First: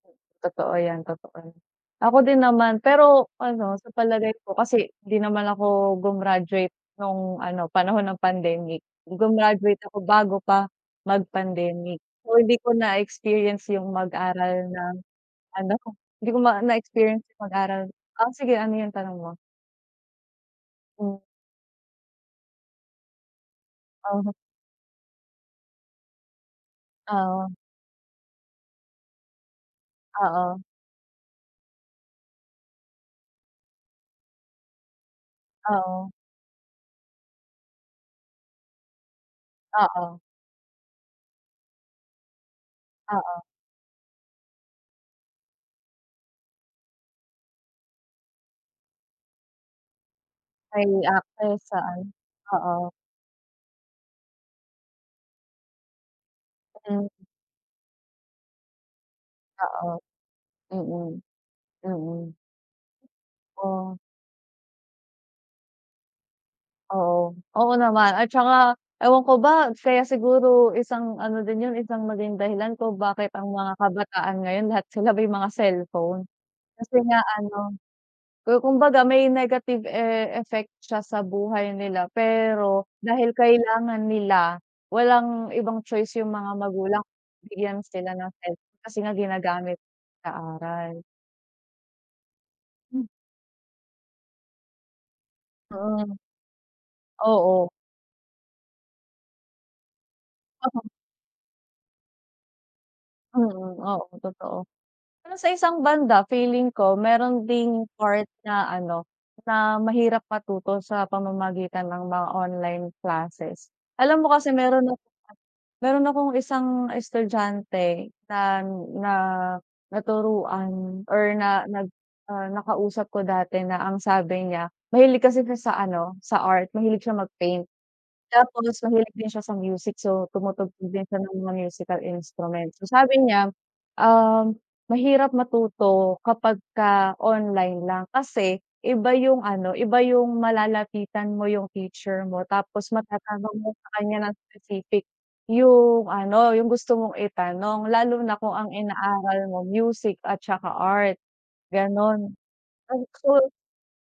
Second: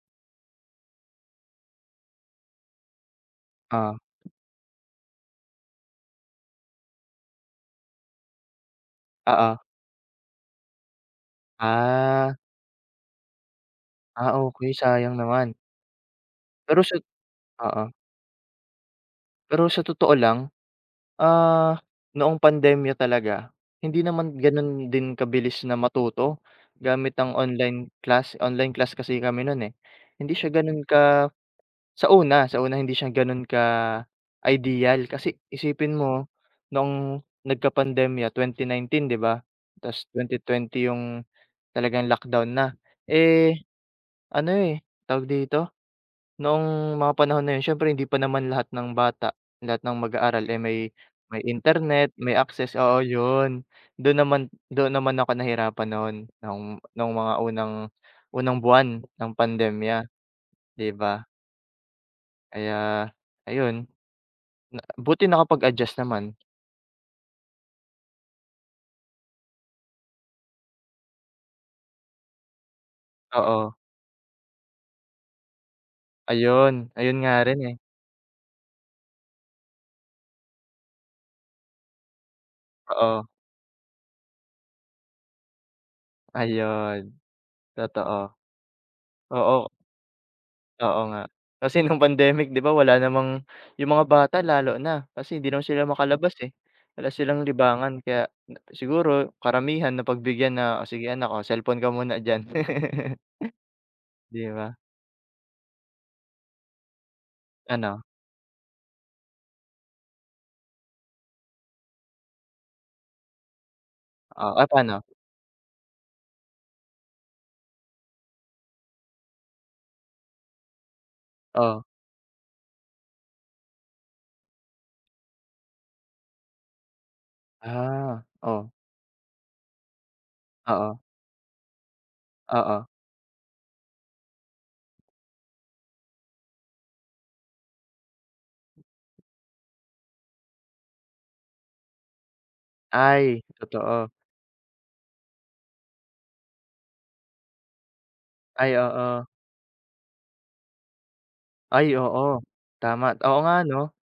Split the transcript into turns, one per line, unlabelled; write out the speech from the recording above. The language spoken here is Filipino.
Totoo yan, totoo yan. Ako din naman, pero ano, sa
Oh.
palagay ko kasi, 'di naman ako gumraduate no'ng ano, panahon ng pandemic,
Oo.
gumraduate ako bago pa, mag-pandemic.
Ah.
So, hindi ko na-experience yung
Ah, ok,
mag-aral ng
sayang naman.
ano ko? Hindi ko ma
Pero sa
na-experience yung mag-aral
oo.
ah, sige ano yung tanong mo?
Pero sa totoo lang,
Hmm.
ah, noong pandemya talaga, hindi
Uh-huh.
naman gano'n din kabilis na matuto gamit ang
Oo.
online class. Online class kasi kami no'n eh. Hindi siya
Oo.
ganon ka sa una, sa una hindi siya gano'n ka-ideal kasi isipin
Oo.
mo, noong nagkapandemya 2019, 'di ba? Tas,
Oo.
2020 yung talagang lockdown na,
Oo.
eh, ano eh, tawag dito, noong mga panahon na 'yon, siyempre, hindi pa naman lahat ng bata, lahat ng mag-aaral, eh, may
May
may
access sa ano.
internet, may access,
Oo.
oo, 'yon, do'n naman do'n naman ako nahirapan no'n, noong,
Mm.
no'ng mga unang unang buwan ng
Oo.
pandemya, 'di
Mm.
ba?
Mm.
Kaya, ayun.
Oh.
Na buti nakapag-adjust naman.
Oo. Oo naman, at tsaka ewan ko ba, kaya siguro isang ano din 'yon, isang naging dahilan kung bakit ang mga
Oo.
kabataan ngayon, lahat sila may mga cellphone.
Ayun.
Kasi
Ayun
nga
nga rin
ano,
eh.
ku kumbaga may negative e effect siya sa buhay nila. Pero,
Oo.
dahil kailangan nila, walang ibang choice yung mga magulang,
Ayun,
bigyan sila ng
totoo.
cell kasi nga
Oo.
ginagamit, sa
Oo
aral.
nga, kasi nung pandemic, 'di ba, wala
Hmm.
namang yung mga bata, lalo na, kasi 'di naman sila
Oo.
makalabas eh. Wala silang
Oo.
libangan, kaya na siguro, karamihan napagbigyan na,
Oo.
"O sige anak, oh, cellphone ka muna diyan."
Mm, oo
'Di
totoo.
ba?
Pero sa isang banda, feeling ko meron ding
Ano?
part na ano, na mahirap matuto sa pamamagitan ng mga online classes. Alam mo kasi,
Oo, oh,
meron na
pa'no?
meron akong isang estudyante na na naturuan or na,
Oh.
nag, ah, nakausap ko dati na ang sabi niya, mahilig kasi siya sa ano, sa art, mahilig siya mag-paint.
Ah, oh.
Tapos mahilig din siya sa music, so, tumutugtog
Oo.
din siya ng mga musical instruments.
Oo.
So, sabi niya, ah, mahirap matuto kapagka online lang. Kasi iba yung ano, iba yung malalapitan mo yung teacher mo, tapos
Ay,
matatanong mo sa
totoo.
kanya ng specific, yung ano, yung gusto mong itanong, lalo na kung ang
Ay, oo.
inaaral mo music at tsaka art,
Ay,
gano'n.
oo, tama. Oo,
Unsure
nga 'no?